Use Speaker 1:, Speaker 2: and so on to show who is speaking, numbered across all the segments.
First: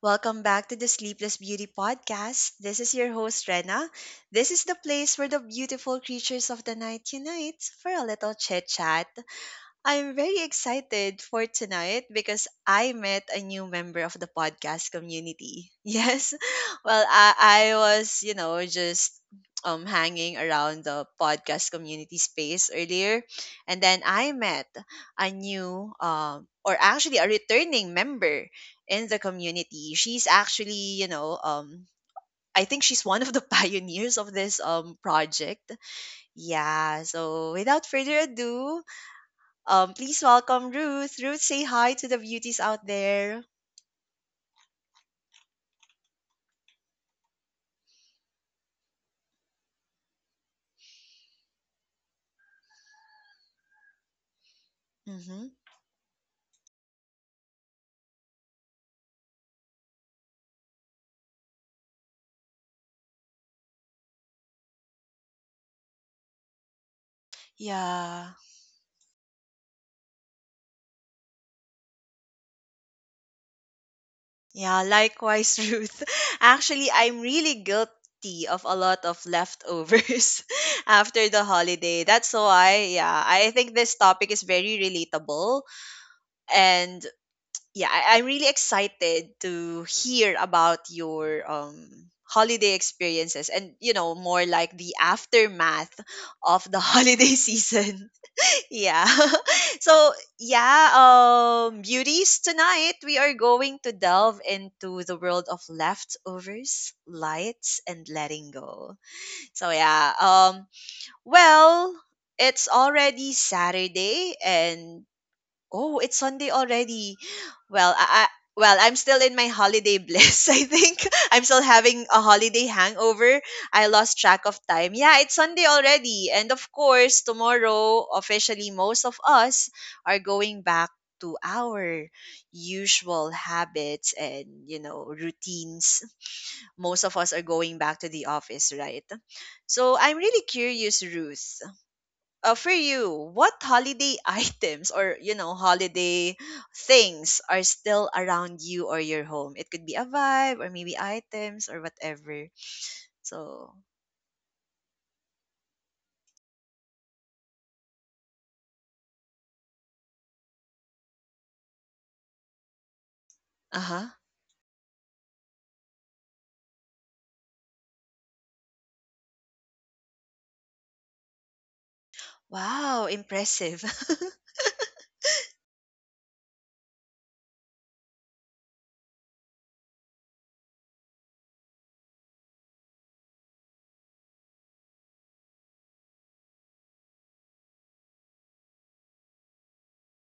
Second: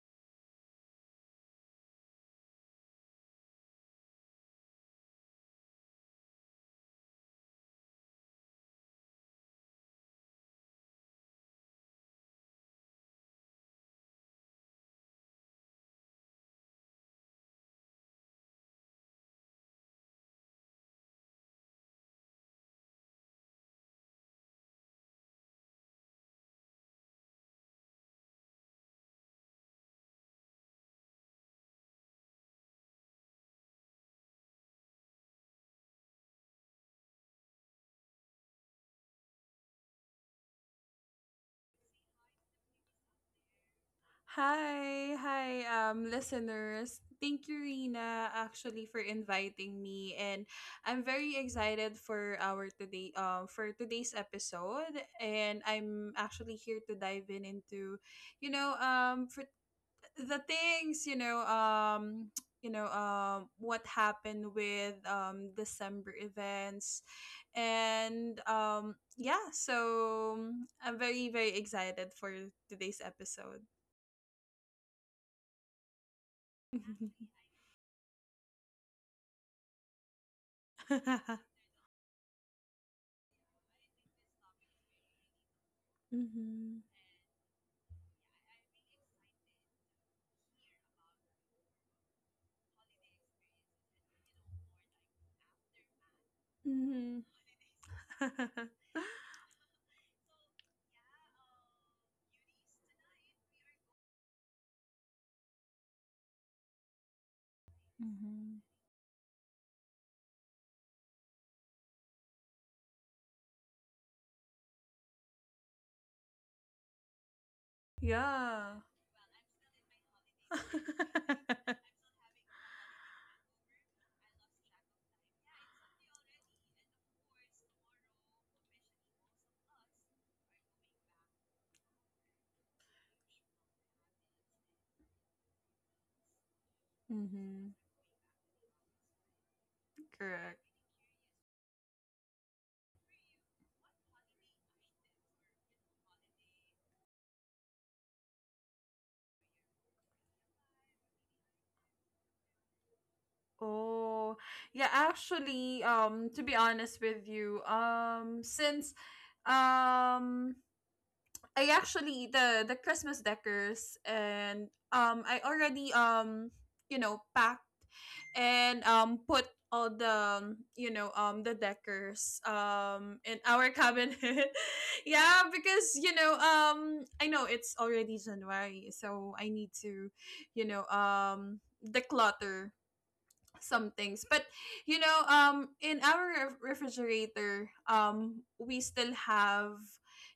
Speaker 1: Welcome back to the Sleepless Beauty Podcast. This is your host, Rena. This is the place where the beautiful creatures of the night unite for a little chit chat. I'm very excited for tonight because I met a new member of the podcast community. Yes. Well, I was, you know, just hanging around the podcast community space earlier and then I met a new or actually a returning member in the community. She's actually, you know, I think she's one of the pioneers of this project. Yeah, so without further ado, please welcome Ruth. Ruth, say hi to the beauties out there.
Speaker 2: Hi, hi, listeners. Thank you, Rina, actually for inviting me, and I'm very excited for our for today's episode. And
Speaker 1: Mm-hmm.
Speaker 2: I'm actually here to dive in into, you know, for the things, you know, you know, what happened with December events, and
Speaker 1: Yeah.
Speaker 2: yeah. So I'm very, very excited for today's episode.
Speaker 1: Yeah, likewise, Ruth. Actually, I'm really guilty of a lot of leftovers after the holiday. That's why, yeah, I think this topic is very relatable.
Speaker 2: mhm.
Speaker 1: And yeah, I, I'm really excited to hear about your holiday experiences and you know more like the aftermath of the
Speaker 2: Mhm.
Speaker 1: holiday season. Yeah. So, yeah, beauties, tonight we are going to delve into the world of leftovers, lights and letting go. So, yeah, well, it's already Saturday and... Oh, it's Sunday already. Well, I
Speaker 2: Yeah.
Speaker 1: well, I'm still in my holiday bliss, I think. I'm still having a holiday hangover. I lost track of time. Yeah, it's Sunday already. And of course, tomorrow, officially most of us are going back to our usual habits and, you know, routines. Most of us are
Speaker 2: Mhm.
Speaker 1: going back to the office, right? So, I'm
Speaker 2: Correct.
Speaker 1: really curious, Ruth, for you, what holiday items or you know holiday things are still around you or your home? It could be a vibe or maybe items or whatever. So,
Speaker 2: Oh, yeah, actually, to be honest with you, since um I actually the Christmas decors
Speaker 1: uh huh.
Speaker 2: and I already you know packed and put all the the decors
Speaker 1: Wow,
Speaker 2: in our
Speaker 1: impressive.
Speaker 2: cabinet. Yeah, because you know I know it's already January, so I need to you know declutter some things but you know in our refrigerator we still have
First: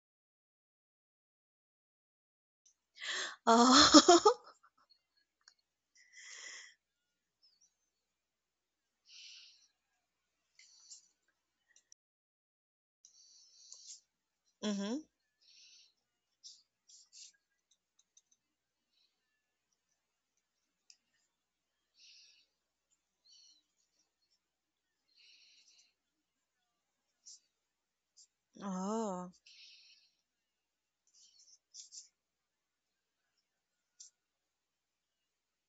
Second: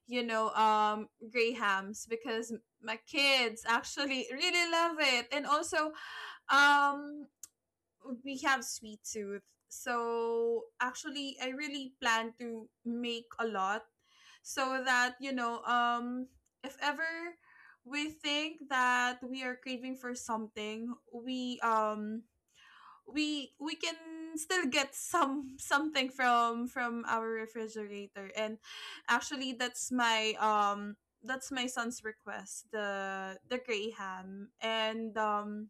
Speaker 2: you know gray hams because my kids actually
Speaker 1: Oh.
Speaker 2: really love it and also um we have sweet tooth so actually I really plan to make a lot so
Speaker 1: Mhm.
Speaker 2: that you know if ever we think that we are craving for something, we can still get some something from our refrigerator and
Speaker 1: Oh.
Speaker 2: actually that's my son's request, the gray ham and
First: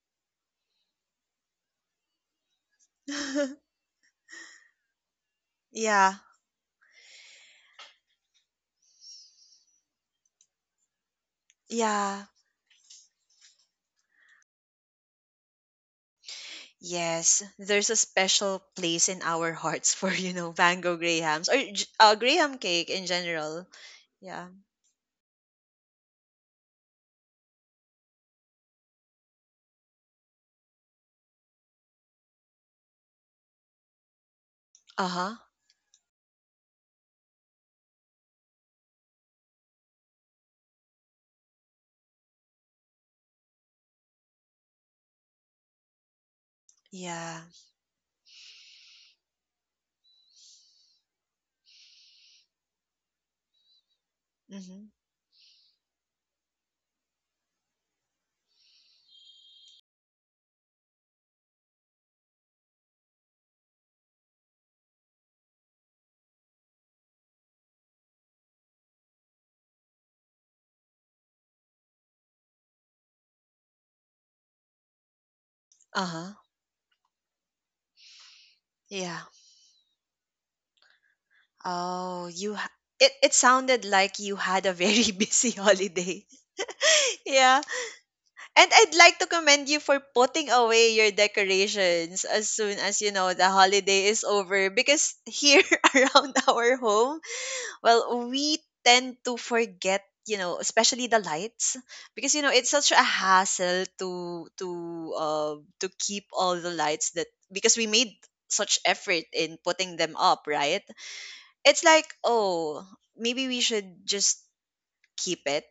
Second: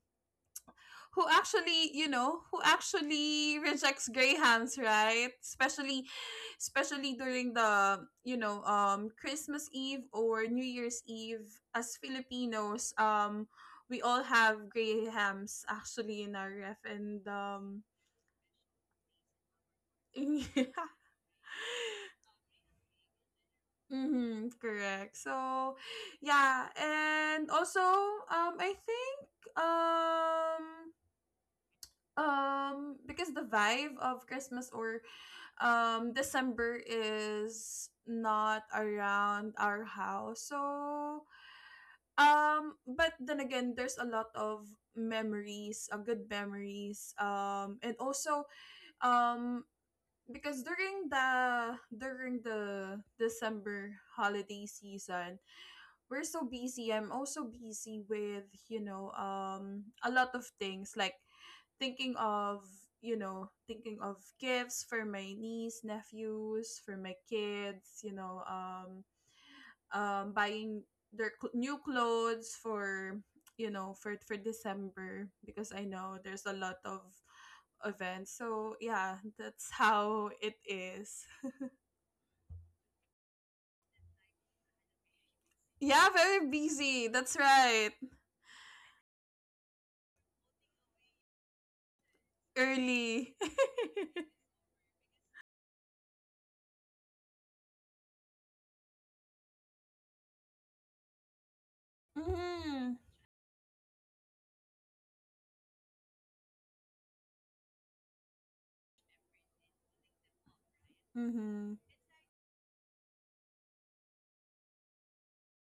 Speaker 2: who actually you know who actually rejects gray hams, right? Especially
Speaker 1: Yeah.
Speaker 2: especially during the you know Christmas Eve or New Year's Eve, as
Speaker 1: Yeah.
Speaker 2: Filipinos, we all have gray hams actually in our ref and
Speaker 1: Yes.
Speaker 2: um.
Speaker 1: There's a special place in our hearts for you know
Speaker 2: Yeah.
Speaker 1: Van Gogh Grahams or Graham cake in general. Yeah.
Speaker 2: Mm-hmm, correct. So, yeah, and also, um, I think, um, because the vibe of Christmas or
Speaker 1: Uh huh.
Speaker 2: December is not around our house, so but then again, there's a lot of memories, good memories,
Speaker 1: Yeah.
Speaker 2: and also um because during the December holiday
Speaker 1: Mm-hmm.
Speaker 2: season, we're so busy. I'm also busy with, you know, a lot of things like thinking of thinking of gifts for my niece, nephews, for my kids, you know, buying their new clothes for you know for December because I know
Speaker 1: Uh.
Speaker 2: there's a lot of events. So yeah,
Speaker 1: Yeah.
Speaker 2: that's how it is.
Speaker 1: Oh, it it sounded like you had a very busy
Speaker 2: Yeah,
Speaker 1: holiday.
Speaker 2: very busy. That's
Speaker 1: Yeah.
Speaker 2: right.
Speaker 1: And I'd like to commend you for putting away your decorations as soon as you know
Speaker 2: Early.
Speaker 1: the holiday is over, because here around our home, well, we tend to forget you know especially the lights, because you know it's such a
Speaker 2: mhm.
Speaker 1: hassle to uh to keep all the lights, that because we made such effort in putting them up, right?
Speaker 2: Mhm.
Speaker 1: It's like, oh, maybe we should just keep it.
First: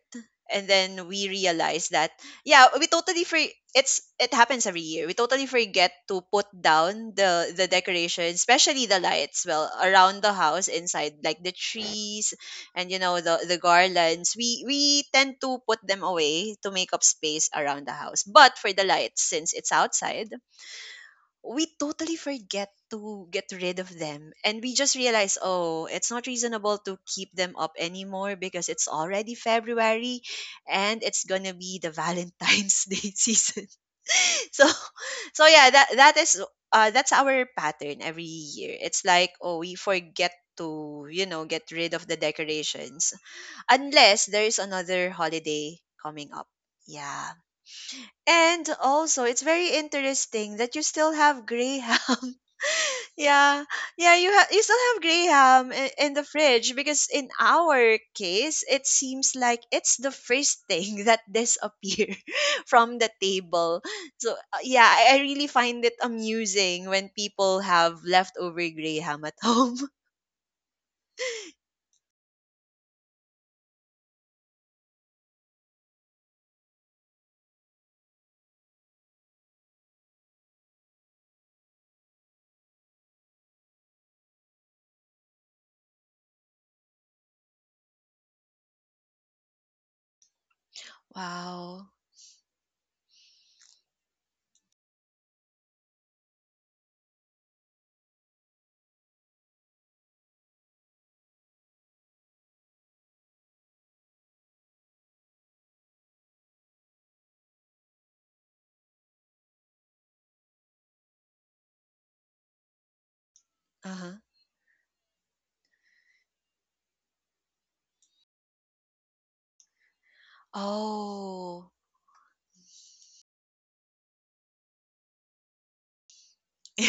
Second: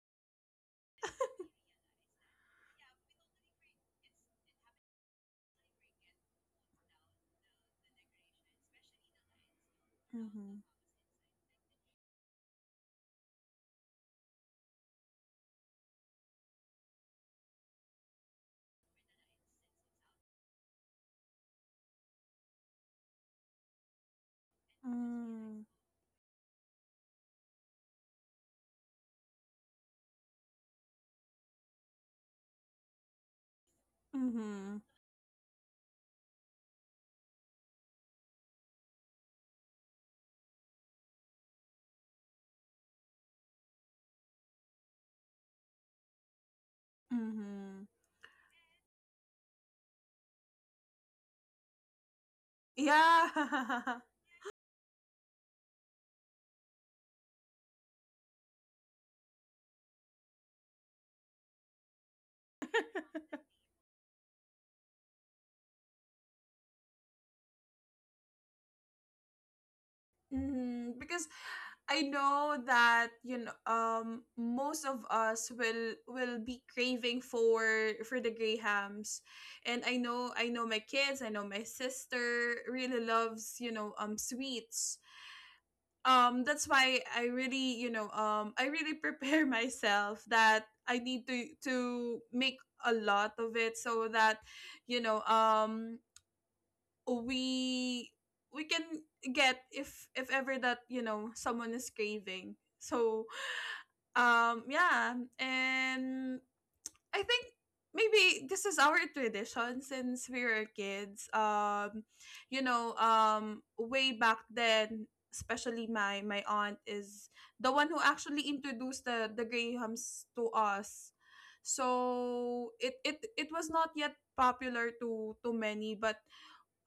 Speaker 1: And then we realize that yeah we totally free, it's, it happens every year, we totally forget to put down the decoration, especially the lights, well around the
Speaker 2: Mhm.
Speaker 1: house inside like the trees and you know the garlands, we tend to put them away to make up space around the house. But for the lights, since it's outside, we totally forget to get rid of them and we just realize
Speaker 2: Mm.
Speaker 1: oh it's not reasonable to keep them up anymore because it's already February and it's gonna be the Valentine's Day season. So,
Speaker 2: Mhm.
Speaker 1: so yeah, that that is, that's our pattern every year, it's like oh we forget to you know get rid of the decorations, unless there's another holiday coming up, yeah.
Speaker 2: Mhm.
Speaker 1: And also, it's very interesting that you still have Graham. Yeah,
Speaker 2: Yeah.
Speaker 1: yeah, you have, you still have Graham in the fridge, because in our case, it seems like it's the first thing that disappear from the table. So yeah, I really find it amusing when people have leftover grey ham at home.
Speaker 2: mhm. Because I know that you know most of us will be craving for the Grahams. And I know my kids, I know my sister really loves, you know, sweets. That's why I really you know I really prepare myself that I need to
Speaker 1: Wow.
Speaker 2: make a lot of it so that you know we we can get if ever that you know someone is craving so yeah and I think maybe this is our tradition since we were kids. You know, way
Speaker 1: Uh-huh.
Speaker 2: back then, especially my aunt is the one who actually introduced the Grahams to us.
Speaker 1: Oh.
Speaker 2: So it it was not yet popular to many, but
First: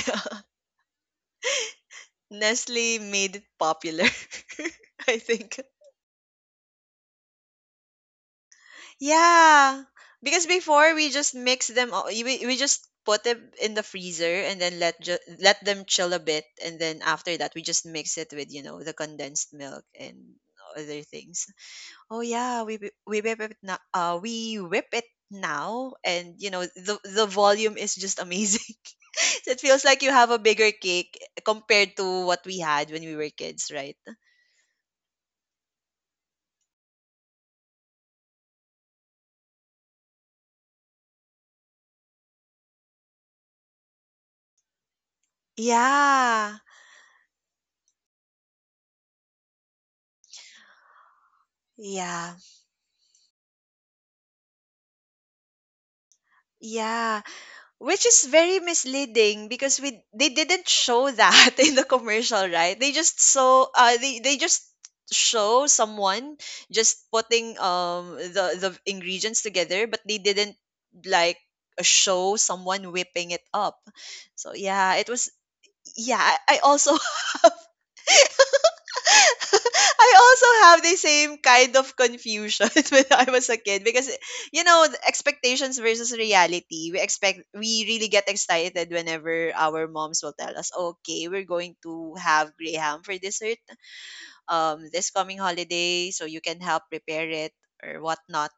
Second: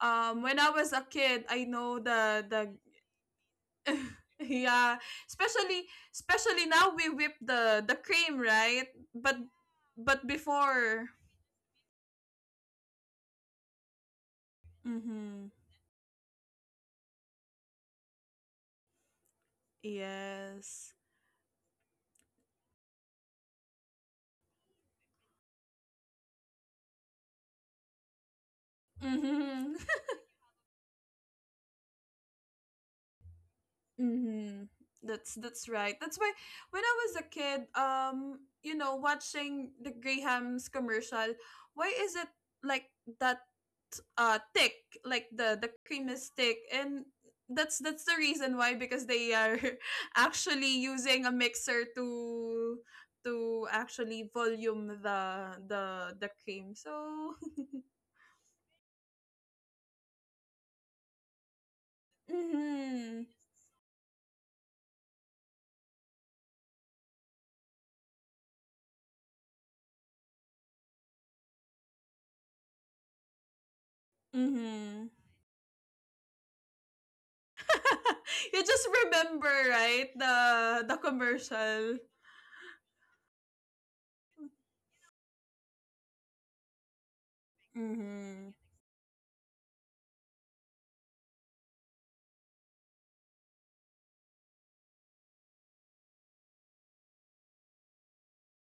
Speaker 1: Yeah.
Speaker 2: when I was a kid, I know the.
Speaker 1: Nestle made it popular,
Speaker 2: Yeah,
Speaker 1: I think.
Speaker 2: especially especially now we whip the cream, right? but
Speaker 1: Yeah,
Speaker 2: but
Speaker 1: because before
Speaker 2: before.
Speaker 1: we just mix them all. We just put them in the freezer and then
Speaker 2: Mm-hmm.
Speaker 1: let them chill a bit, and then after that we just mix it with you know the condensed milk and
Speaker 2: Yes.
Speaker 1: other things. Oh yeah, we whip it now. We whip it now, and you know the volume is just amazing. It
Speaker 2: Mm-hmm.
Speaker 1: feels like you have a bigger cake compared to what we had when we were kids, right?
Speaker 2: Mm-hmm. That's right. That's why when I was a kid, you know, watching the Graham's commercial, why is it like that thick? Like the cream is thick
Speaker 1: Yeah,
Speaker 2: and that's the reason why because they are actually using a mixer
Speaker 1: yeah,
Speaker 2: to actually volume the cream.
Speaker 1: yeah.
Speaker 2: So,
Speaker 1: Which is very misleading because we, they didn't show that in the commercial, right? They
Speaker 2: mhm.
Speaker 1: just saw, they just show someone just putting the ingredients together, but they didn't like show someone whipping it up. So yeah,
Speaker 2: Mhm.
Speaker 1: it was, yeah, I also
Speaker 2: You just remember, right?
Speaker 1: I
Speaker 2: The
Speaker 1: also have
Speaker 2: the
Speaker 1: the same kind
Speaker 2: commercial.
Speaker 1: of confusion when I was a kid because you know the expectations versus reality. We expect, we really get
Speaker 2: Mm-hmm.
Speaker 1: excited whenever our moms will tell us, "Okay, we're going to have graham for dessert this coming holiday, so you can help prepare it." Or whatnot.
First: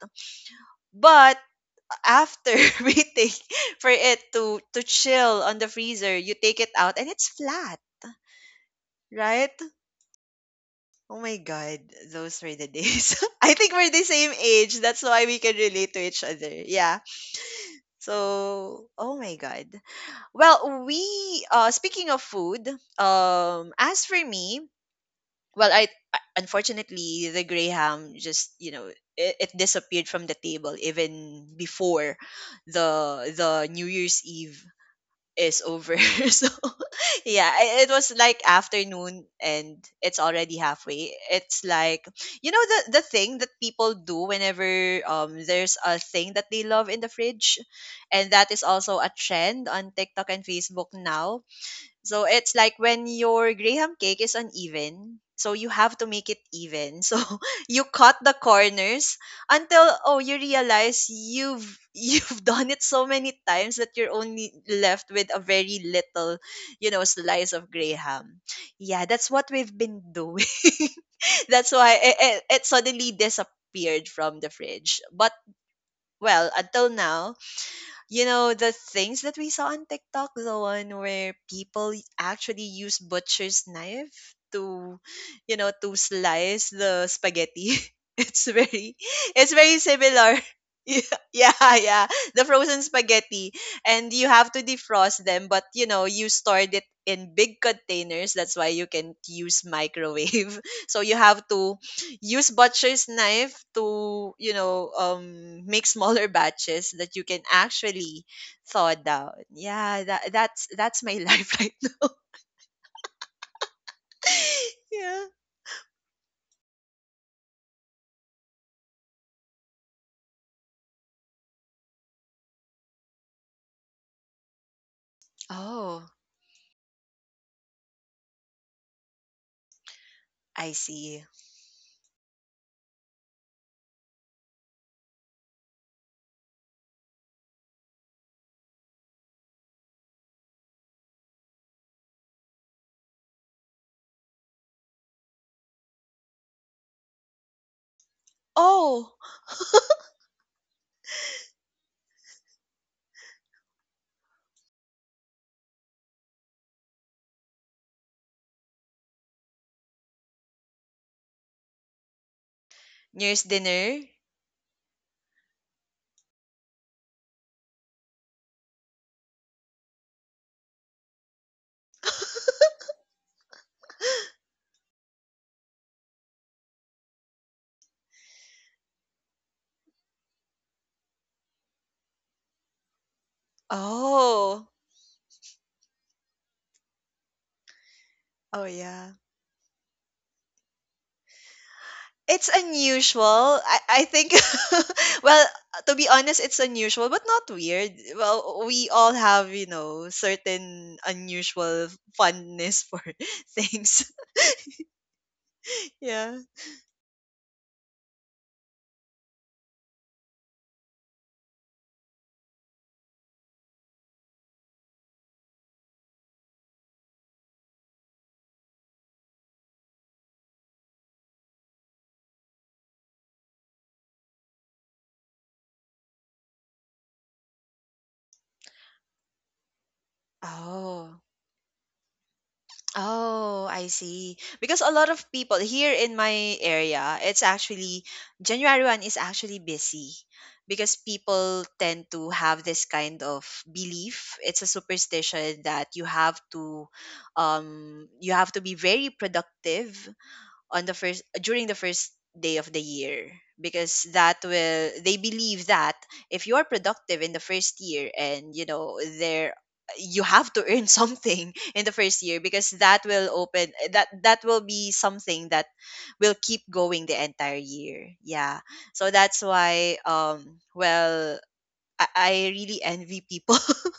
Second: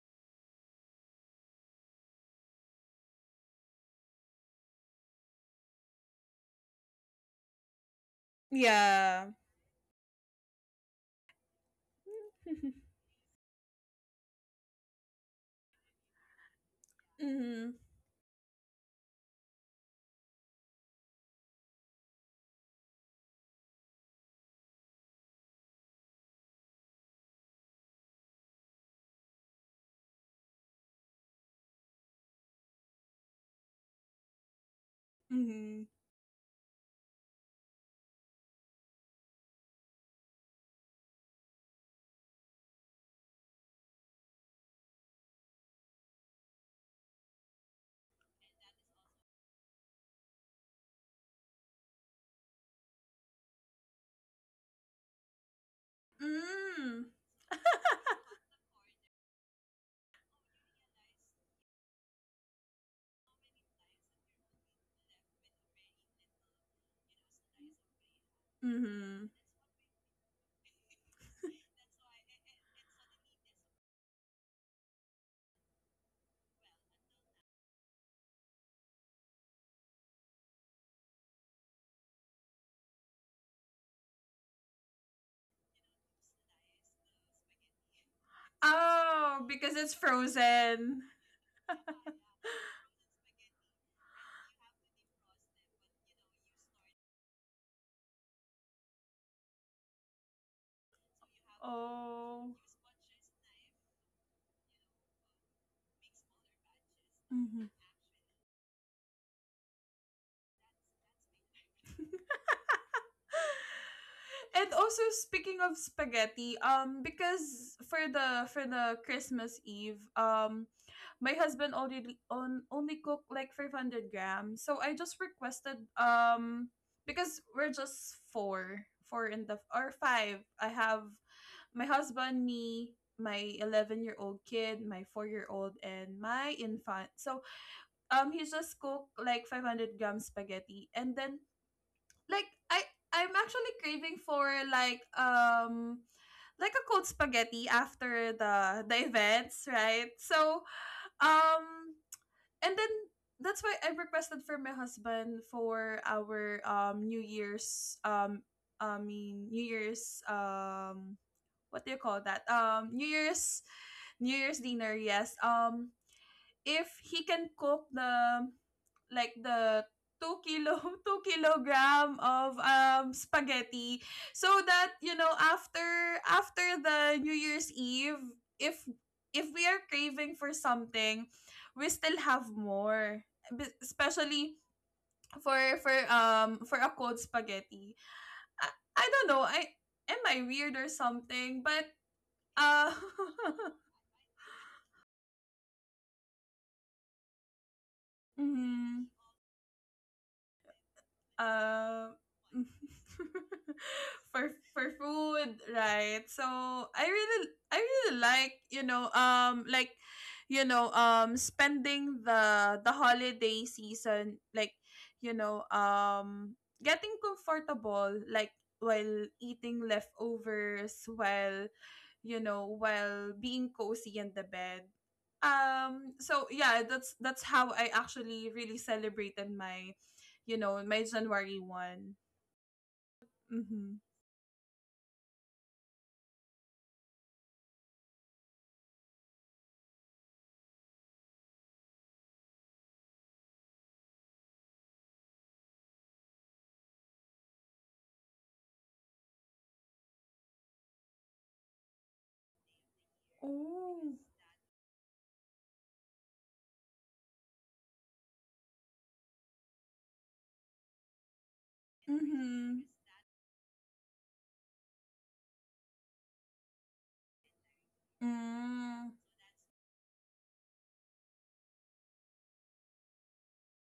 Speaker 1: But after waiting for it to chill on the freezer, you take it out and it's flat,
Speaker 2: Yeah.
Speaker 1: right? Oh my God, those were the days. I think we're the same age. That's why we can relate to each other. Yeah.
Speaker 2: mm-hmm.
Speaker 1: So, oh my God. Well, we speaking of food, as for me, well, I, unfortunately the grey ham just, you know, it disappeared from the table even before the New Year's Eve is
Speaker 2: Mm-hmm.
Speaker 1: over. So yeah, I- it was like afternoon and it's already halfway. It's like you know the thing that people do whenever there's a thing that they love in the fridge, and that is also a trend on TikTok and Facebook now, so it's like when your graham cake is uneven, so you have to make it even.
Speaker 2: Mm.
Speaker 1: So you cut the corners until, oh, you realize you've you've done it so many times that you're only left with a very little, you know, slice of graham. Yeah,
Speaker 2: Mm-hmm.
Speaker 1: that's what we've been doing. That's why it, it, it suddenly disappeared from the fridge. But well, until now, you know the things that we saw on TikTok, the one where people actually use butcher's knife to, you know, to slice the spaghetti. It's very,
Speaker 2: Oh,
Speaker 1: it's
Speaker 2: because
Speaker 1: very
Speaker 2: it's
Speaker 1: similar.
Speaker 2: frozen.
Speaker 1: Yeah, yeah, yeah. The frozen spaghetti, and you have to defrost them, but you know you stored it in big containers. That's why you can use microwave. So you have to use
Speaker 2: Oh.
Speaker 1: butcher's knife to you know make smaller batches that you can
Speaker 2: Mm-hmm.
Speaker 1: actually thaw down. Yeah, that that's my life right now.
Speaker 2: And also
Speaker 1: Yeah.
Speaker 2: speaking of spaghetti, because for the Christmas Eve, my husband already on only cooked like 500 grams. So I just requested
Speaker 1: Oh,
Speaker 2: because we're just four, four in the or five. I
Speaker 1: I
Speaker 2: have
Speaker 1: see.
Speaker 2: my husband, me, my 11-year old kid, my 4-year old, and my infant. So he just cooked like 500 grams spaghetti, and then like I'm actually craving for like a cold spaghetti after the
Speaker 1: Oh,
Speaker 2: events, right? So um and then that's why I requested for my husband for our New Year's I mean New Year's what do you call that? New
Speaker 1: near's
Speaker 2: Year's
Speaker 1: dinner.
Speaker 2: New Year's dinner, yes. If he can cook the like the 2 kilo 2 kilogram of spaghetti so that you know after the new year's eve if we are craving for something, we still have more. Especially
Speaker 1: Oh.
Speaker 2: for a cold spaghetti.
Speaker 1: Oh
Speaker 2: i, I
Speaker 1: yeah,
Speaker 2: don't know. I Am I weird or something? But
Speaker 1: it's
Speaker 2: uh
Speaker 1: unusual, I think. Well, to be honest, it's unusual but not weird. Well, we
Speaker 2: mhm.
Speaker 1: all have you know certain unusual
Speaker 2: Um,
Speaker 1: fondness for things.
Speaker 2: for food, right?
Speaker 1: Yeah.
Speaker 2: So I really like you know spending the holiday season like you know getting comfortable like while eating leftovers while you know while being cozy in the bed so yeah that's how I actually really celebrated my you know, my
Speaker 1: Oh.
Speaker 2: January 1st.
Speaker 1: Oh, I
Speaker 2: Mm-hmm.
Speaker 1: see. Because a lot of people here in my area, it's actually, January 1 is actually busy because people tend to have this kind of belief. It's a superstition that you have to, you have to be very productive on the first, during the first day of the year, because
Speaker 2: Oh.
Speaker 1: that will, they believe that if you are productive in the first year and you know there, you have to earn something in the first year, because
Speaker 2: Mm-hmm.
Speaker 1: that will open, that that will be something that will keep going the entire year, yeah. So
Speaker 2: Mm.
Speaker 1: that's why, well, I really envy people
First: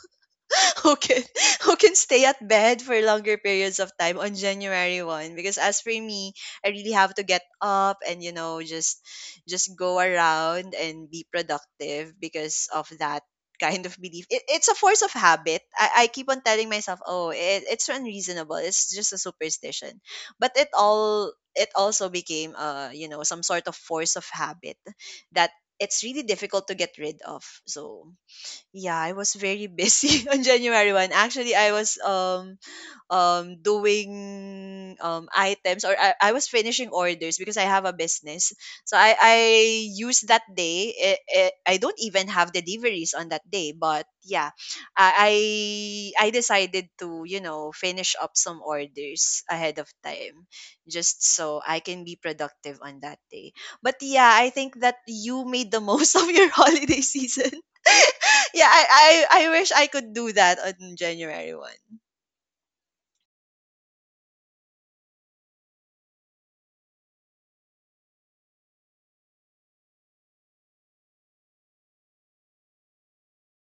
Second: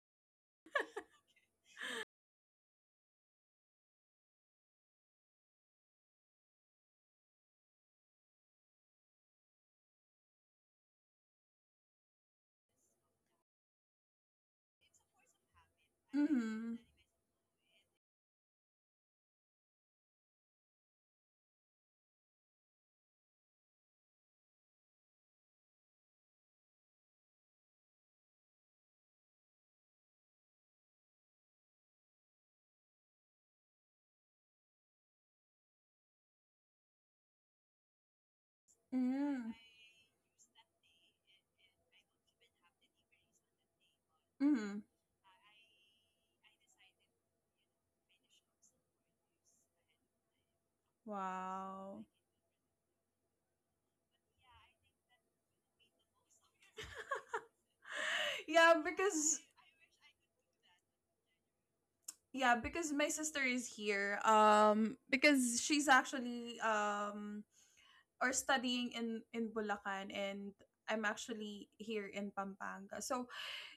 Speaker 1: who can who can stay at bed for longer periods of time on January 1, because as for me, I really have to get up and you know just go around and be productive because of that kind of belief, it, it's a force of habit, I keep on telling
Speaker 2: Mm-hmm.
Speaker 1: myself, oh, it, it's unreasonable, it's just a superstition, but it all, it also became you know some sort of force of habit that it's really difficult to get rid of. So yeah, I was very busy on January 1. Actually, I was doing items, or I was finishing orders because I have a business. So I
Speaker 2: Mm.
Speaker 1: use that day. It, I don't even have deliveries on that day, but yeah,
Speaker 2: Mm.
Speaker 1: I decided to you know finish up some orders ahead of time, just so I can
Speaker 2: Wow.
Speaker 1: be productive on that day. But yeah, I think that you made the most of your holiday season. Yeah,
Speaker 2: Yeah,
Speaker 1: I, I
Speaker 2: because
Speaker 1: I wish I could do that on January 1.
Speaker 2: yeah, because my sister is here. Because she's actually or studying in Bulacan and I'm actually here in Pampanga. So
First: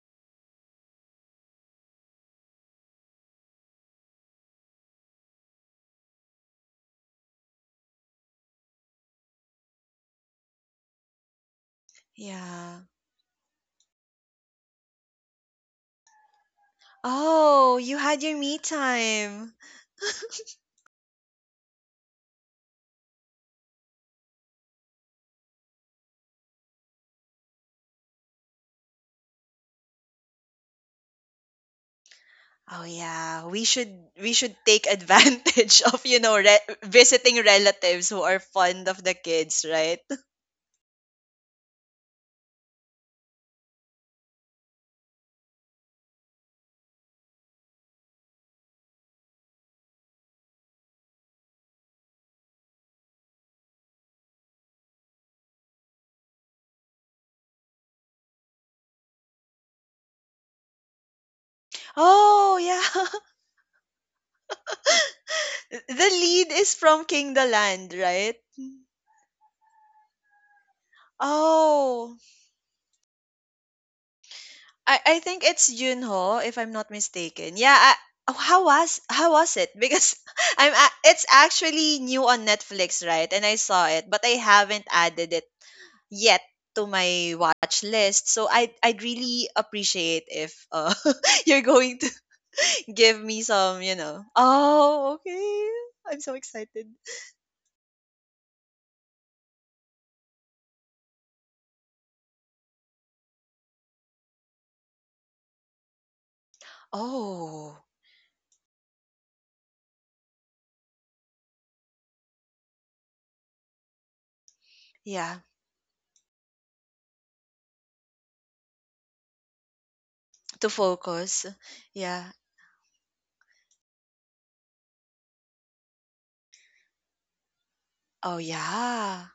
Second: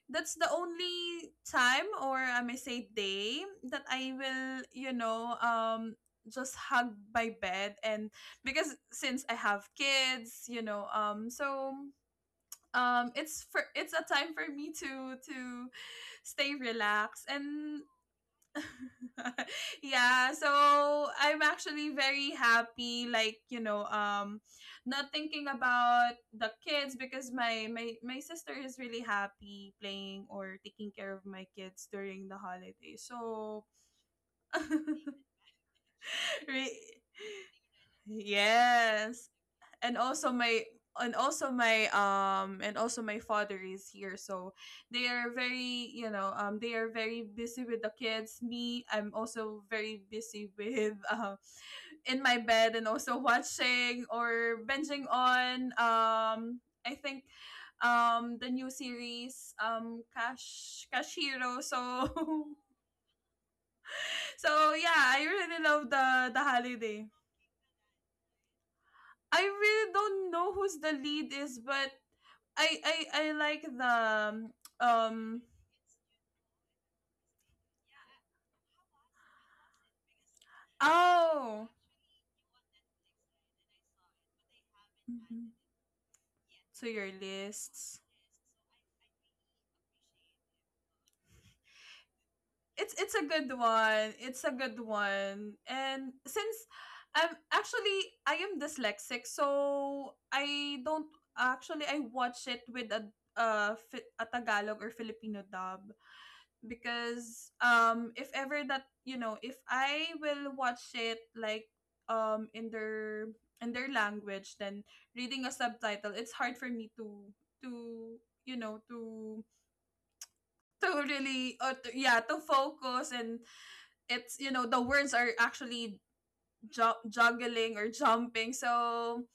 Speaker 2: that's the only time or I may say day that I will, you know, just hug my bed and because since I have kids, you know, so
Speaker 1: Yeah.
Speaker 2: it's for it's a time for me to stay relaxed
Speaker 1: Oh,
Speaker 2: and
Speaker 1: you had your me time.
Speaker 2: yeah so I'm actually very happy like you know not thinking about the kids because my sister is really happy playing or taking care of my kids during the
Speaker 1: Oh
Speaker 2: holiday
Speaker 1: yeah,
Speaker 2: so
Speaker 1: we should, we should take advantage of, you know,
Speaker 2: re-
Speaker 1: visiting relatives who are fond of the
Speaker 2: yes.
Speaker 1: kids,
Speaker 2: And
Speaker 1: right?
Speaker 2: also my and also my and also my father is here so they are very you know they are very busy with the kids. Me, I'm also very busy with in my bed and also watching or binging on I think the new series, Cash Cash Hero. So
Speaker 1: Oh yeah.
Speaker 2: so yeah I really
Speaker 1: The
Speaker 2: love the
Speaker 1: lead is from
Speaker 2: holiday.
Speaker 1: King the Land, right?
Speaker 2: I really don't know who's the lead is, but
Speaker 1: Oh,
Speaker 2: I like the
Speaker 1: I
Speaker 2: um
Speaker 1: think it's Yunho, if I'm not mistaken. Yeah, I, oh, how was, how was it? Because it's
Speaker 2: oh
Speaker 1: actually new on Netflix, right? And I saw it, but I haven't added it
Speaker 2: mhm.
Speaker 1: yet to
Speaker 2: So your
Speaker 1: my watch
Speaker 2: lists.
Speaker 1: list. So I'd really appreciate if you're going to give
Speaker 2: It's a
Speaker 1: me
Speaker 2: good
Speaker 1: some.
Speaker 2: one. It's a good
Speaker 1: Oh, okay.
Speaker 2: one.
Speaker 1: I'm
Speaker 2: And
Speaker 1: so
Speaker 2: since
Speaker 1: excited.
Speaker 2: I'm actually I am dyslexic, so I don't actually I watch it with a a Tagalog or Filipino dub. Because
Speaker 1: Oh,
Speaker 2: if ever that you know if I will watch it like in their language then
Speaker 1: yeah,
Speaker 2: reading a subtitle, it's hard for me to to you know to
Speaker 1: to focus.
Speaker 2: really yeah,
Speaker 1: Yeah.
Speaker 2: to focus and it's you know the words are actually juggling or
Speaker 1: Oh,
Speaker 2: jumping. So
Speaker 1: yeah.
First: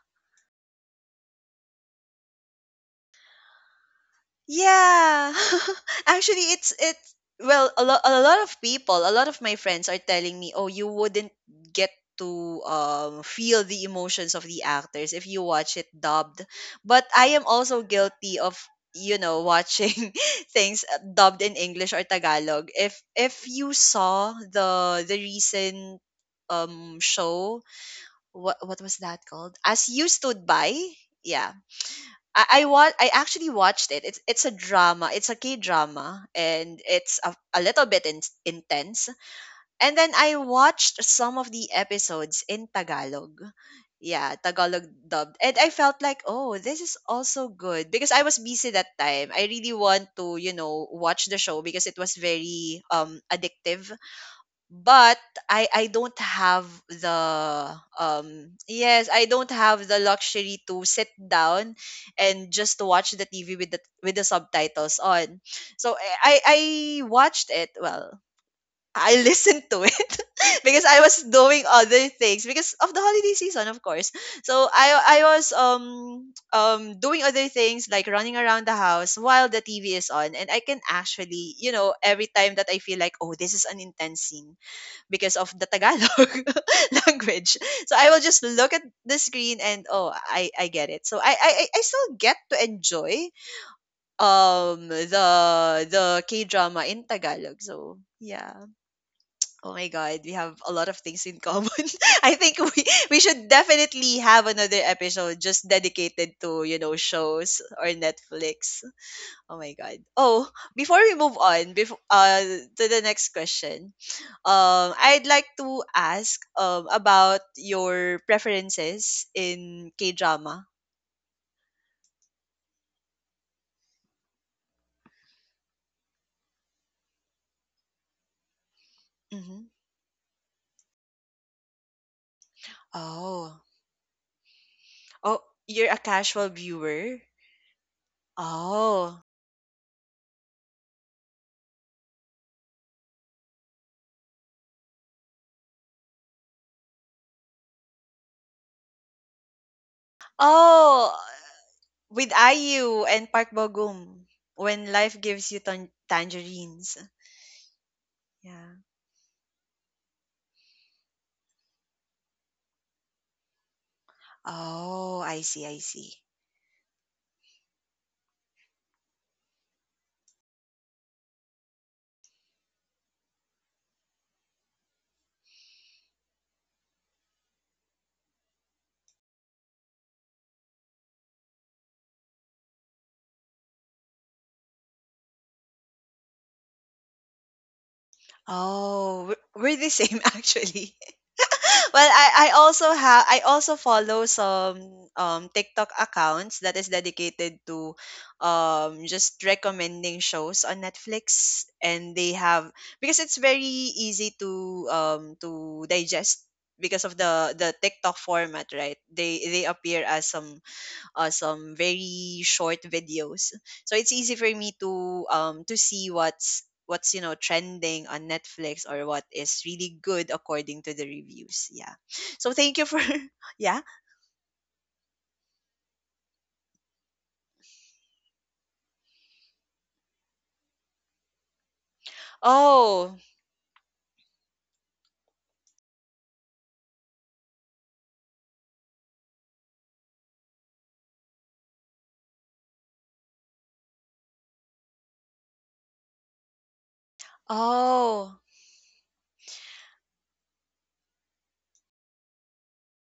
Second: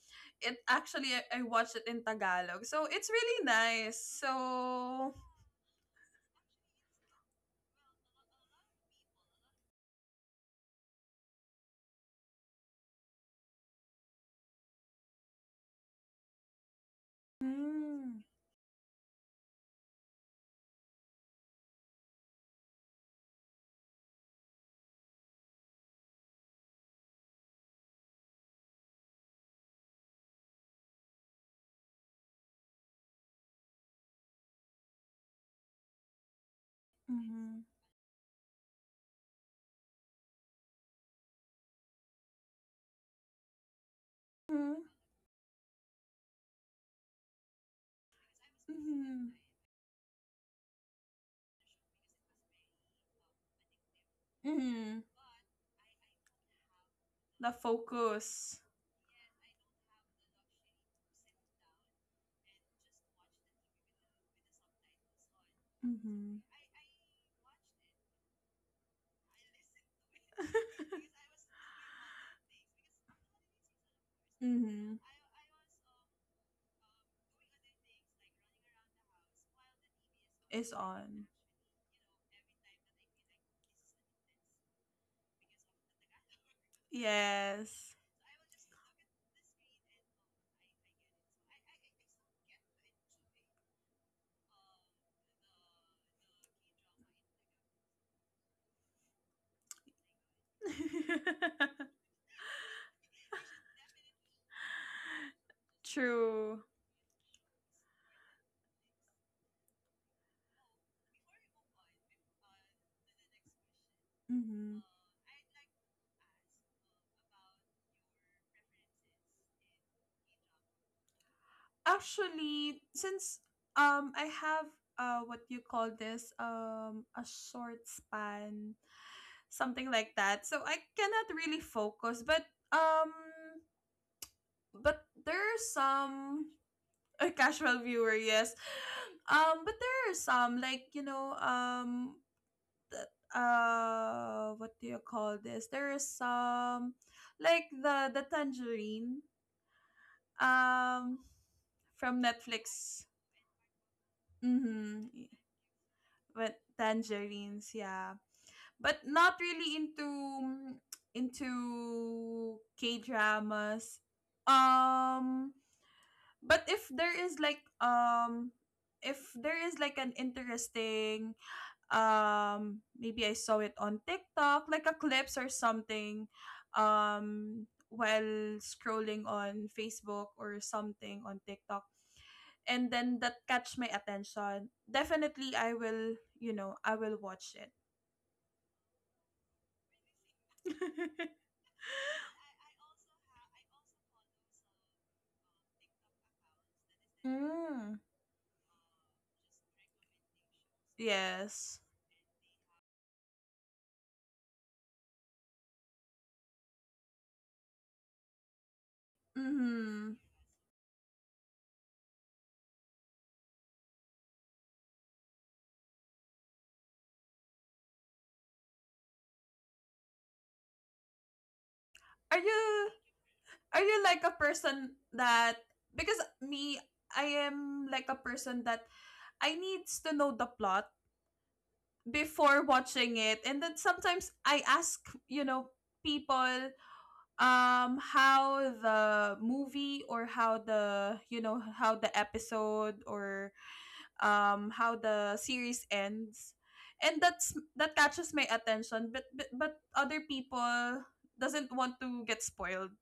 Speaker 2: it actually I watched it in tagalog so it's really nice so
Speaker 1: Yeah. Actually, it's well, a lot of people, a lot of my friends are telling me, "Oh, you wouldn't get to feel the emotions of the actors if you watch it dubbed." But I am also
Speaker 2: mm,
Speaker 1: guilty of watching things dubbed in English or Tagalog. If you saw the recent show, what was that called? As You Stood By? Yeah, I actually watched it. It's a drama. It's a K drama, and it's a little bit intense. And then I watched some of the episodes in Tagalog. Yeah,
Speaker 2: mhm.
Speaker 1: Tagalog dubbed, and I felt like, oh, this is also good because I was busy that
Speaker 2: Mm-hmm.
Speaker 1: time. I really want to, you know, watch the show because it was very addictive,
Speaker 2: Mm-hmm.
Speaker 1: but I don't have
Speaker 2: The
Speaker 1: the
Speaker 2: focus.
Speaker 1: yes, I don't have the luxury to sit down and just to watch the TV with the subtitles on. So I I
Speaker 2: Mm-hmm.
Speaker 1: I watched it, well, I listened to it because I was doing other things because of the holiday season, of course. So
Speaker 2: mm-hmm.
Speaker 1: I was doing other things like running around the house while the TV is on, and I
Speaker 2: It's
Speaker 1: can
Speaker 2: on.
Speaker 1: actually, you know, every time that I feel like, oh, this is an intense scene because of the Tagalog language. So
Speaker 2: Yes.
Speaker 1: I will just look at the screen and oh, I get it. So I still get to enjoy um the the K drama in Tagalog. So yeah. Oh my God, we have a lot of things in common. I think we should definitely have another episode just dedicated
Speaker 2: True.
Speaker 1: to, you know, shows or Netflix. Oh my God. Oh, before we move on, before to the next question,
Speaker 2: Mm-hmm.
Speaker 1: I'd like to ask, about your preferences in K drama.
Speaker 2: Actually, since I have what you call this a short span,
Speaker 1: Hmm.
Speaker 2: something like that. So I cannot really focus, um
Speaker 1: Oh,
Speaker 2: but there
Speaker 1: oh,
Speaker 2: are
Speaker 1: you're a casual
Speaker 2: some
Speaker 1: viewer.
Speaker 2: a casual viewer, yes.
Speaker 1: Oh,
Speaker 2: But there are some like, you know, th- what do you call this? There is some like the tangerine
Speaker 1: oh,
Speaker 2: um from
Speaker 1: with IU
Speaker 2: Netflix.
Speaker 1: and Park Bogum, when life
Speaker 2: Mm-hmm.
Speaker 1: gives you
Speaker 2: But
Speaker 1: tangerines.
Speaker 2: tangerines, yeah.
Speaker 1: Yeah.
Speaker 2: But not really into into K dramas.
Speaker 1: Oh, I
Speaker 2: Um
Speaker 1: see. I see.
Speaker 2: but if there is like an interesting maybe I saw it on TikTok, like a clips or something, while scrolling on Facebook or something on TikTok. And then that catch my attention. Definitely I will, you know, I will watch it.
Speaker 1: Oh, we we're the same actually. Well, I also have, I also follow some TikTok accounts that is dedicated to
Speaker 2: Mm,
Speaker 1: just recommending shows on Netflix,
Speaker 2: yes.
Speaker 1: and they have because it's very easy to digest because of the TikTok format, right? They appear
Speaker 2: Mm-hmm.
Speaker 1: as some very short videos. So it's easy for me to see what's you know trending on Netflix or what is really good according to the reviews. Yeah.
Speaker 2: Are
Speaker 1: So thank you
Speaker 2: you
Speaker 1: for yeah.
Speaker 2: are you like a person that because me I am like a person that I needs to know the plot before watching
Speaker 1: Oh.
Speaker 2: it and then sometimes I ask you know people how the movie or how the you know how the episode or how the series ends and that's that catches
Speaker 1: Oh.
Speaker 2: my attention but but other people doesn't want to get spoiled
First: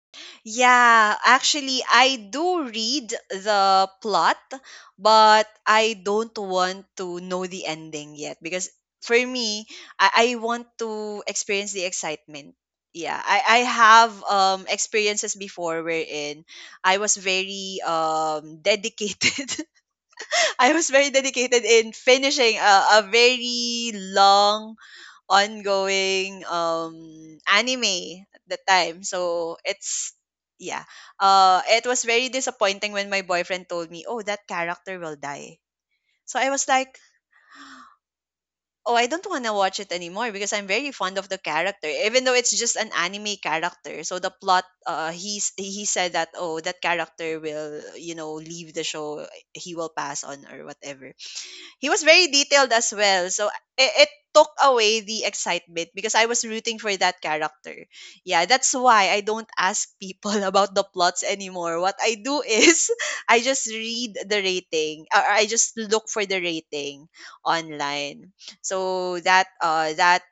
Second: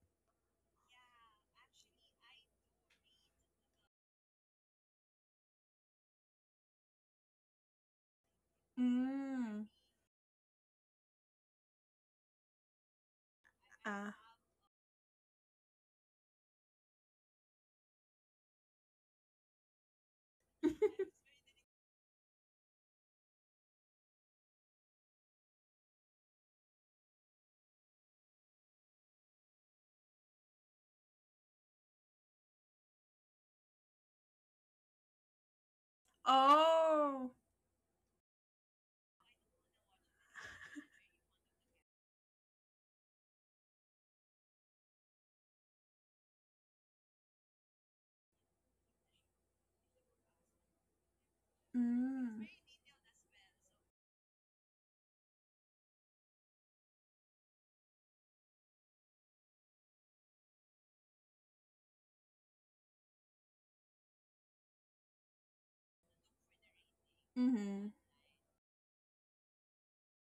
Speaker 1: Yeah, actually, I do read the plot, but I don't want to know the ending yet because for
Speaker 2: mm,
Speaker 1: me, I want to experience the excitement. Yeah, I
Speaker 2: ah.
Speaker 1: have experiences before wherein I was very dedicated. I was very dedicated in finishing a very long ongoing anime at the time. So it's yeah. It was very disappointing when my boyfriend told me, "Oh, that character will die." So I was like,
Speaker 2: oh
Speaker 1: "Oh, I don't want to watch it anymore because I'm very fond of the character, even though it's just an anime character." So the plot he said that, "Oh, that character will, you know, leave the show. He will pass on or whatever." He was very
Speaker 2: mm,
Speaker 1: detailed as well. So it took away the excitement because I was rooting for that character. Yeah, that's why I don't ask people about the plots anymore. What I do is I just read the rating or I just look for the rating
Speaker 2: mm-hmm.
Speaker 1: online. So that that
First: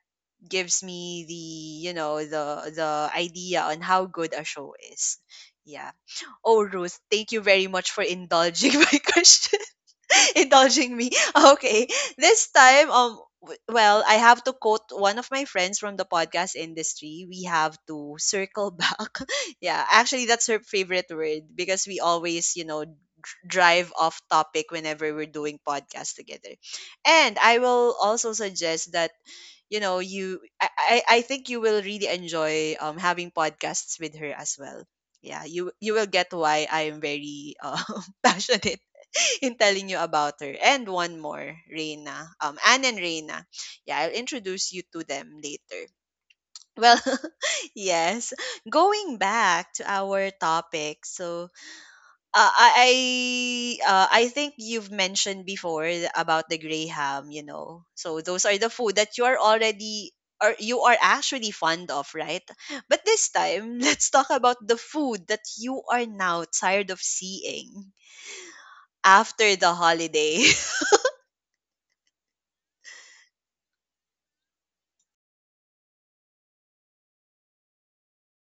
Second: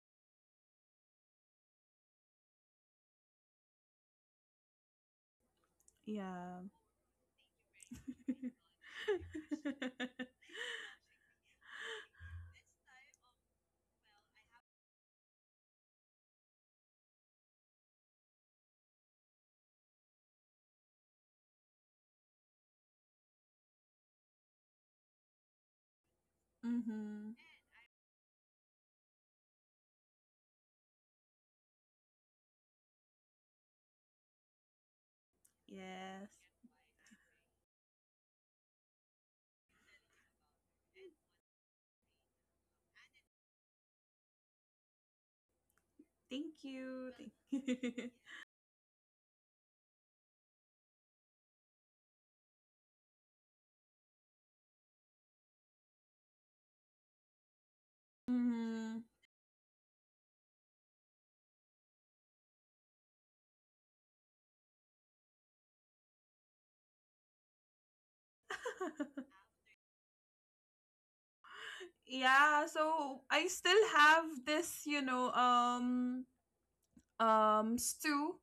Speaker 1: gives me the, you know, the idea on how good a show is. Yeah.
Speaker 2: yeah
Speaker 1: Oh Ruth, thank you very much for indulging my question. Indulging me. Okay. This time, well, I have to quote one of my friends from the podcast industry. We have to circle back. Yeah, actually, that's her favorite word because we always, you know, drive off topic whenever we're doing podcasts together.
Speaker 2: Mm-hmm.
Speaker 1: And I will also suggest that you know you I, I think you will really enjoy having podcasts with her as well, yeah, you will
Speaker 2: Yes.
Speaker 1: get why I am very passionate in telling you about her. And one more, Reina. Anne and Reina. Yeah, I'll introduce you to them later.
Speaker 2: Thank
Speaker 1: Well,
Speaker 2: you. Thank
Speaker 1: yes. Going back to our topic, so I think you've mentioned before about the graham, you know. So those are the food
Speaker 2: mm-hmm.
Speaker 1: that you are already or you are actually fond of, right? But this time, let's talk about the food that you are now tired of seeing after the holiday.
Speaker 2: yeah, so I still have this, you know, stew,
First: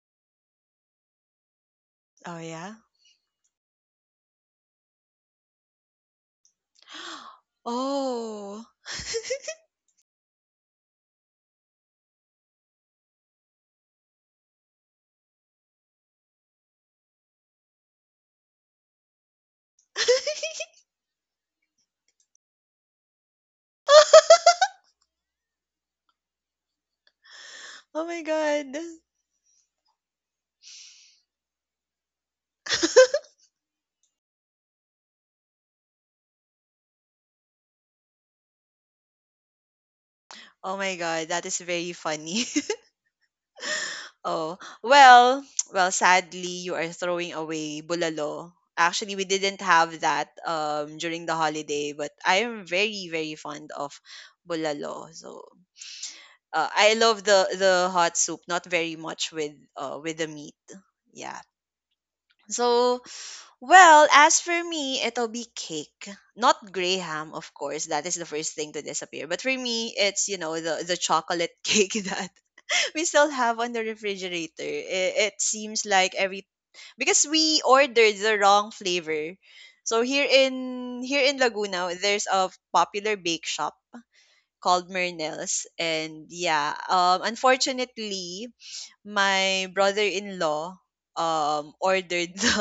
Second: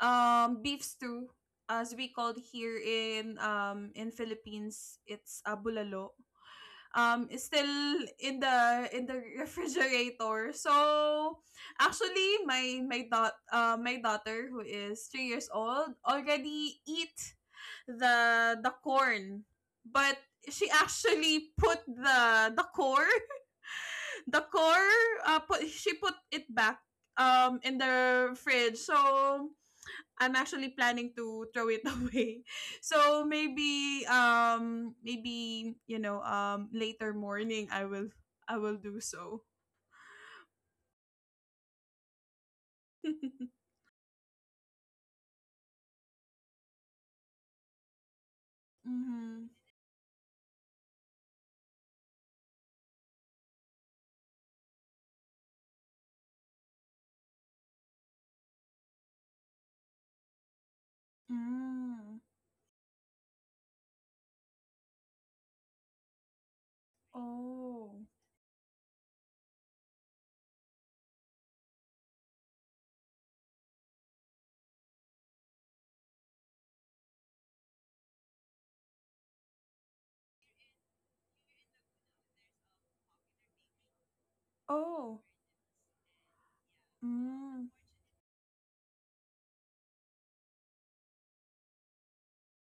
Speaker 2: beef stew, as we called
Speaker 1: Oh, yeah?
Speaker 2: here in Philippines, it's abulalo. Is still
Speaker 1: Oh.
Speaker 2: in the refrigerator. So actually, my daughter who is 3 years old already eat the corn, but she actually put the corn the core she put it back in
Speaker 1: Oh my
Speaker 2: the
Speaker 1: God.
Speaker 2: fridge so I'm actually planning to throw it away so maybe you know later morning I will do so.
Speaker 1: Oh my God, that is very funny. Oh, well, well, sadly, you are throwing away bulalo. Actually, we
Speaker 2: mm-hmm.
Speaker 1: didn't have that during the holiday, but I am very, very fond of bulalo. So, I love the hot soup, not very much with the meat. Yeah.
Speaker 2: mm.
Speaker 1: So, well, as for me, it'll be cake. Not grey ham, of course.
Speaker 2: oh
Speaker 1: That is the first thing to disappear. But for me, it's, you know, the chocolate cake that we still have on the refrigerator. It seems like every because we ordered the wrong flavor. So here in Laguna, there's a popular bake shop called
Speaker 2: oh
Speaker 1: Mernell's. And yeah,
Speaker 2: mm.
Speaker 1: unfortunately, my brother-in-law ordered the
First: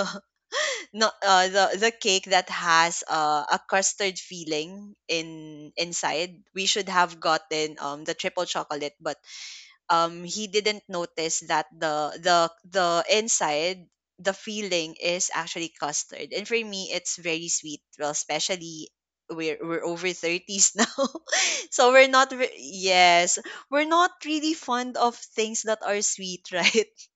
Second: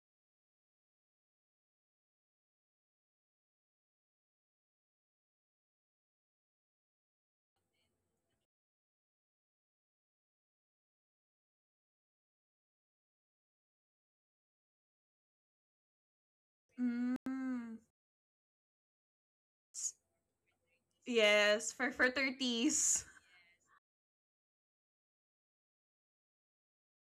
Speaker 1: no, the cake that has a custard filling in inside. We should have gotten the triple chocolate, but he didn't notice that the inside the filling is actually custard. And for me, it's very
Speaker 2: Mm.
Speaker 1: sweet. Well, especially we're
Speaker 2: S-
Speaker 1: over thirties now,
Speaker 2: yes
Speaker 1: so we're
Speaker 2: for
Speaker 1: not re-
Speaker 2: 30s,
Speaker 1: yes, we're not really fond of things that are sweet, right?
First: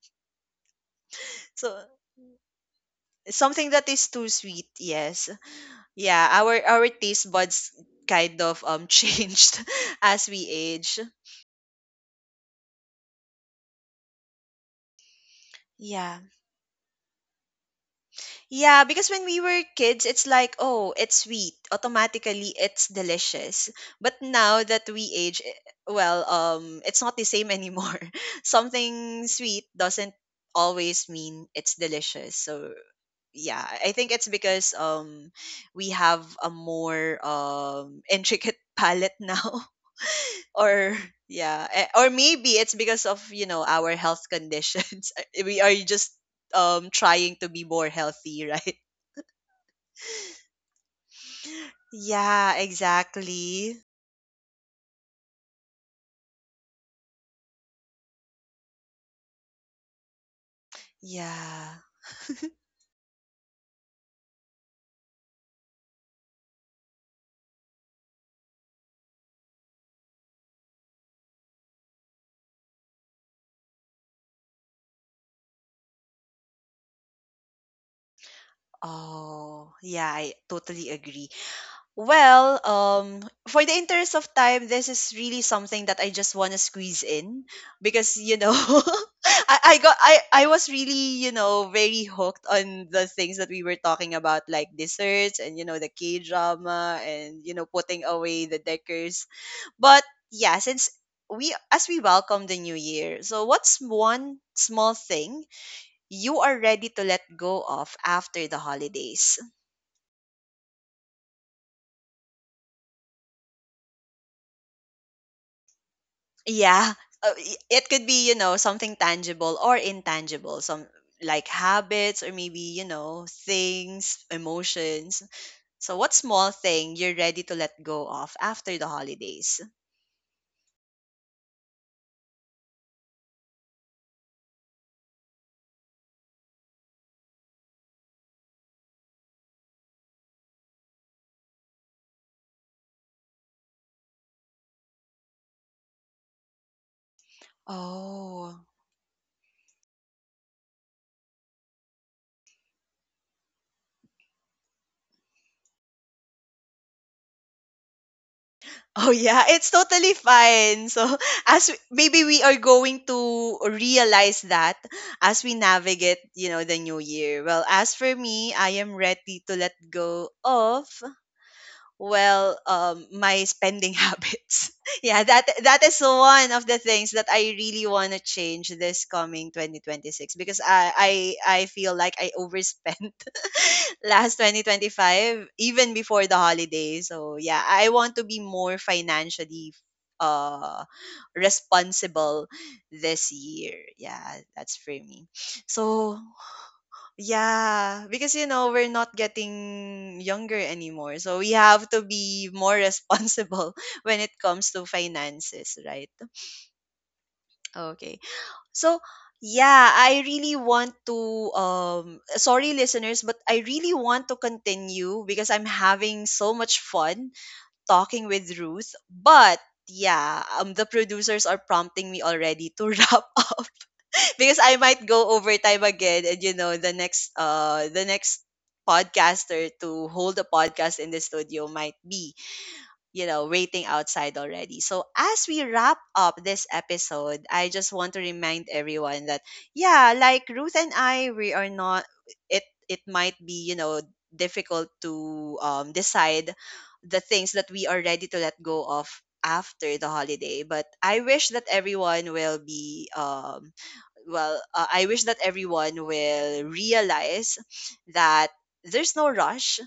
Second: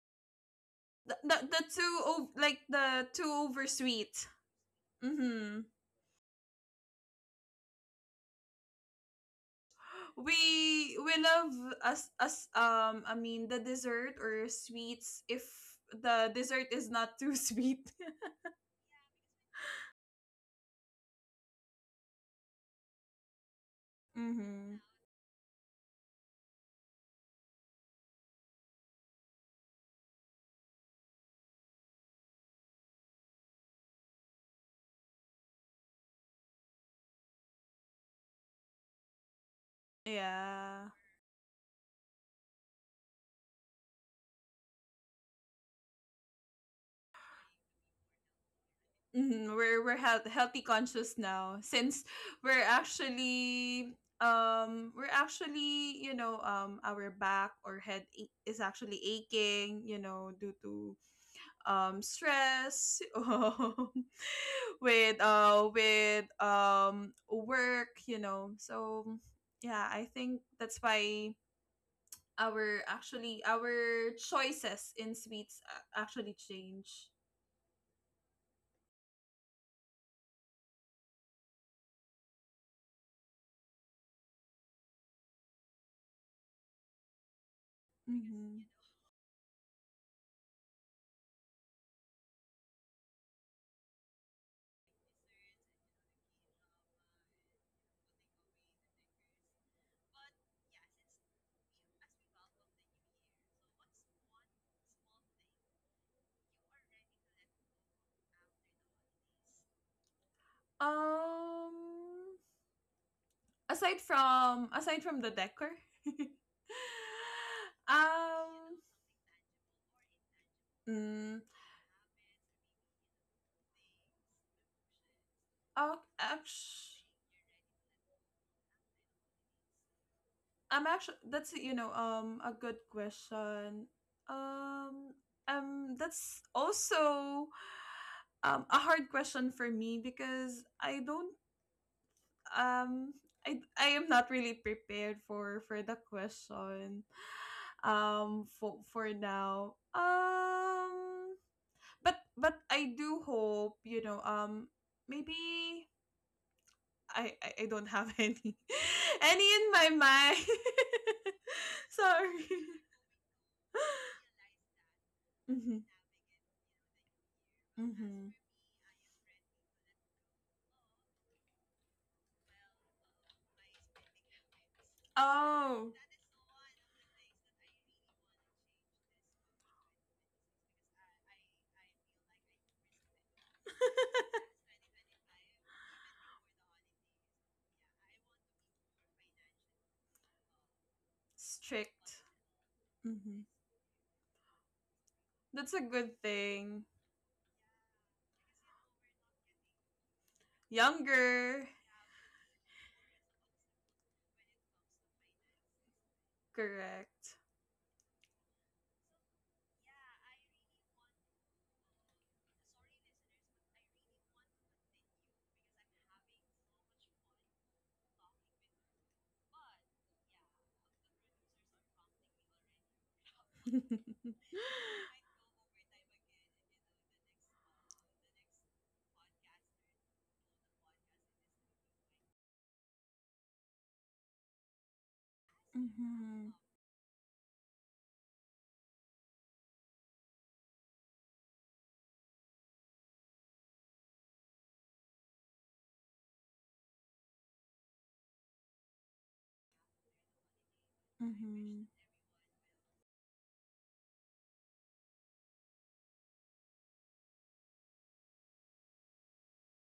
Speaker 1: So
Speaker 2: the two oversweet.
Speaker 1: something that is
Speaker 2: Sweet
Speaker 1: too sweet, yes.
Speaker 2: mm-hmm.
Speaker 1: Yeah, our taste buds kind of changed as we age.
Speaker 2: We love us us I mean the dessert or sweets if
Speaker 1: Yeah.
Speaker 2: the dessert is not too sweet.
Speaker 1: Yeah, because when we were kids, it's like, oh, it's sweet. Automatically, it's delicious. But now
Speaker 2: Mhm.
Speaker 1: that we age, eh, well, it's not the same anymore. Something sweet doesn't always mean it's delicious. So yeah, I think it's because we have a more intricate palette now
Speaker 2: Yeah.
Speaker 1: or yeah eh, or maybe it's because of, you know, our health conditions, we are just trying to be more healthy right,
Speaker 2: Mhm. Healthy conscious now since
Speaker 1: yeah,
Speaker 2: we're
Speaker 1: exactly,
Speaker 2: actually we're actually you know our back or head is actually aching you know due to
Speaker 1: yeah,
Speaker 2: stress with work you know so yeah I think that's why our choices in sweets actually change
Speaker 1: oh yeah, I totally agree. Well, for the interest of time, this is really something that I just want to squeeze in because, you know,
Speaker 2: hmm
Speaker 1: I got I was really, you know, very hooked on the things that we were talking about, like desserts and, you know, the K drama and, you know, putting away the deckers. But yeah, since we as we welcome the new year, so what's one small thing you are ready to let go of after the holidays?
Speaker 2: um aside from the decor
Speaker 1: Yeah, it could be, you know,
Speaker 2: um
Speaker 1: something tangible or intangible, some,
Speaker 2: mm,
Speaker 1: like, habits or maybe, you know, things, emotions. So, what
Speaker 2: ac-
Speaker 1: small
Speaker 2: actu-
Speaker 1: thing you're ready to let go of after the holidays?
Speaker 2: I'm actually that's you know a good question. Um that's also a hard question for me because I don't um I am not really prepared for the question
Speaker 1: Oh,
Speaker 2: for now. But I do hope, you know, maybe I don't have
Speaker 1: oh yeah,
Speaker 2: any
Speaker 1: it's
Speaker 2: in my
Speaker 1: totally
Speaker 2: mind.
Speaker 1: fine. So maybe we are
Speaker 2: Sorry.
Speaker 1: going to realize that as we
Speaker 2: Hmm
Speaker 1: navigate, you know, the new year. Well, as for
Speaker 2: hmm
Speaker 1: me, I am ready to let go of, well, my spending habits. Yeah, that
Speaker 2: Oh,
Speaker 1: is one of the things that I really want to change this coming 2026 because I feel like I overspent last 2025 even before the holiday, so yeah, I want to be more financially uh
Speaker 2: strict.
Speaker 1: responsible this
Speaker 2: Hmm
Speaker 1: year, yeah, that's for me.
Speaker 2: That's a
Speaker 1: So
Speaker 2: good thing.
Speaker 1: yeah, because, you know, we're not getting younger anymore, so we
Speaker 2: Younger.
Speaker 1: have to be more responsible when it comes to finances, right?
Speaker 2: Correct.
Speaker 1: Okay. So yeah, I really want to um sorry, listeners, but I really want to continue because I'm having so much fun talking with Ruth. But yeah, the producers are prompting me already to wrap up because I might go overtime again, and, you know, the next the next podcaster to hold a podcast in the studio might be, you know, rating outside already. So, as we wrap up
Speaker 2: hmm
Speaker 1: this episode, I just want to remind everyone that, yeah, like Ruth and I, we are not, it might be, you know, difficult to decide the things that we are ready to let go of after the holiday. But I wish that
Speaker 2: hmm
Speaker 1: everyone will be, well, I wish that everyone will realize that there's no rush.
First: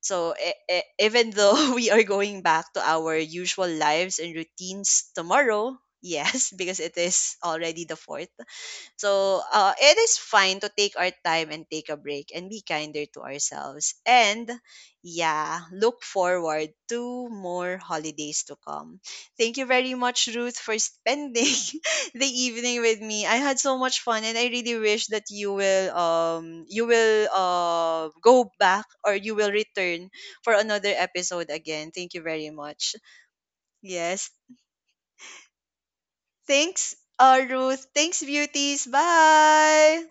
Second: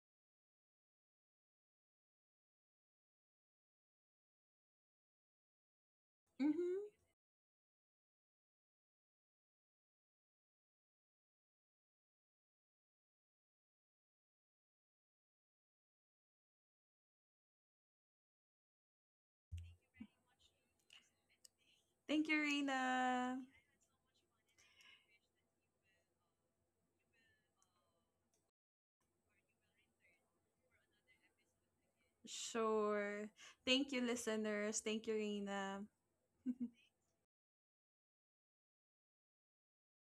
Speaker 1: So even though we are going back to our usual lives and routines tomorrow, yes, because
Speaker 2: hmm
Speaker 1: it is already the fourth. So it is fine to take our time and take a break and be kinder to ourselves. And yeah, look forward to more holidays to come. Thank you very much, Ruth, for spending the
Speaker 2: Thank you,
Speaker 1: evening with me. I
Speaker 2: Rina.
Speaker 1: had so much fun, and I really wish that you will go back or you will return for another episode again. Thank you very much.
Speaker 2: Sure. Thank you,
Speaker 1: Yes,
Speaker 2: listeners. Thank you, Rina.
Speaker 1: thanks, Ruth. Thanks, beauties. Bye.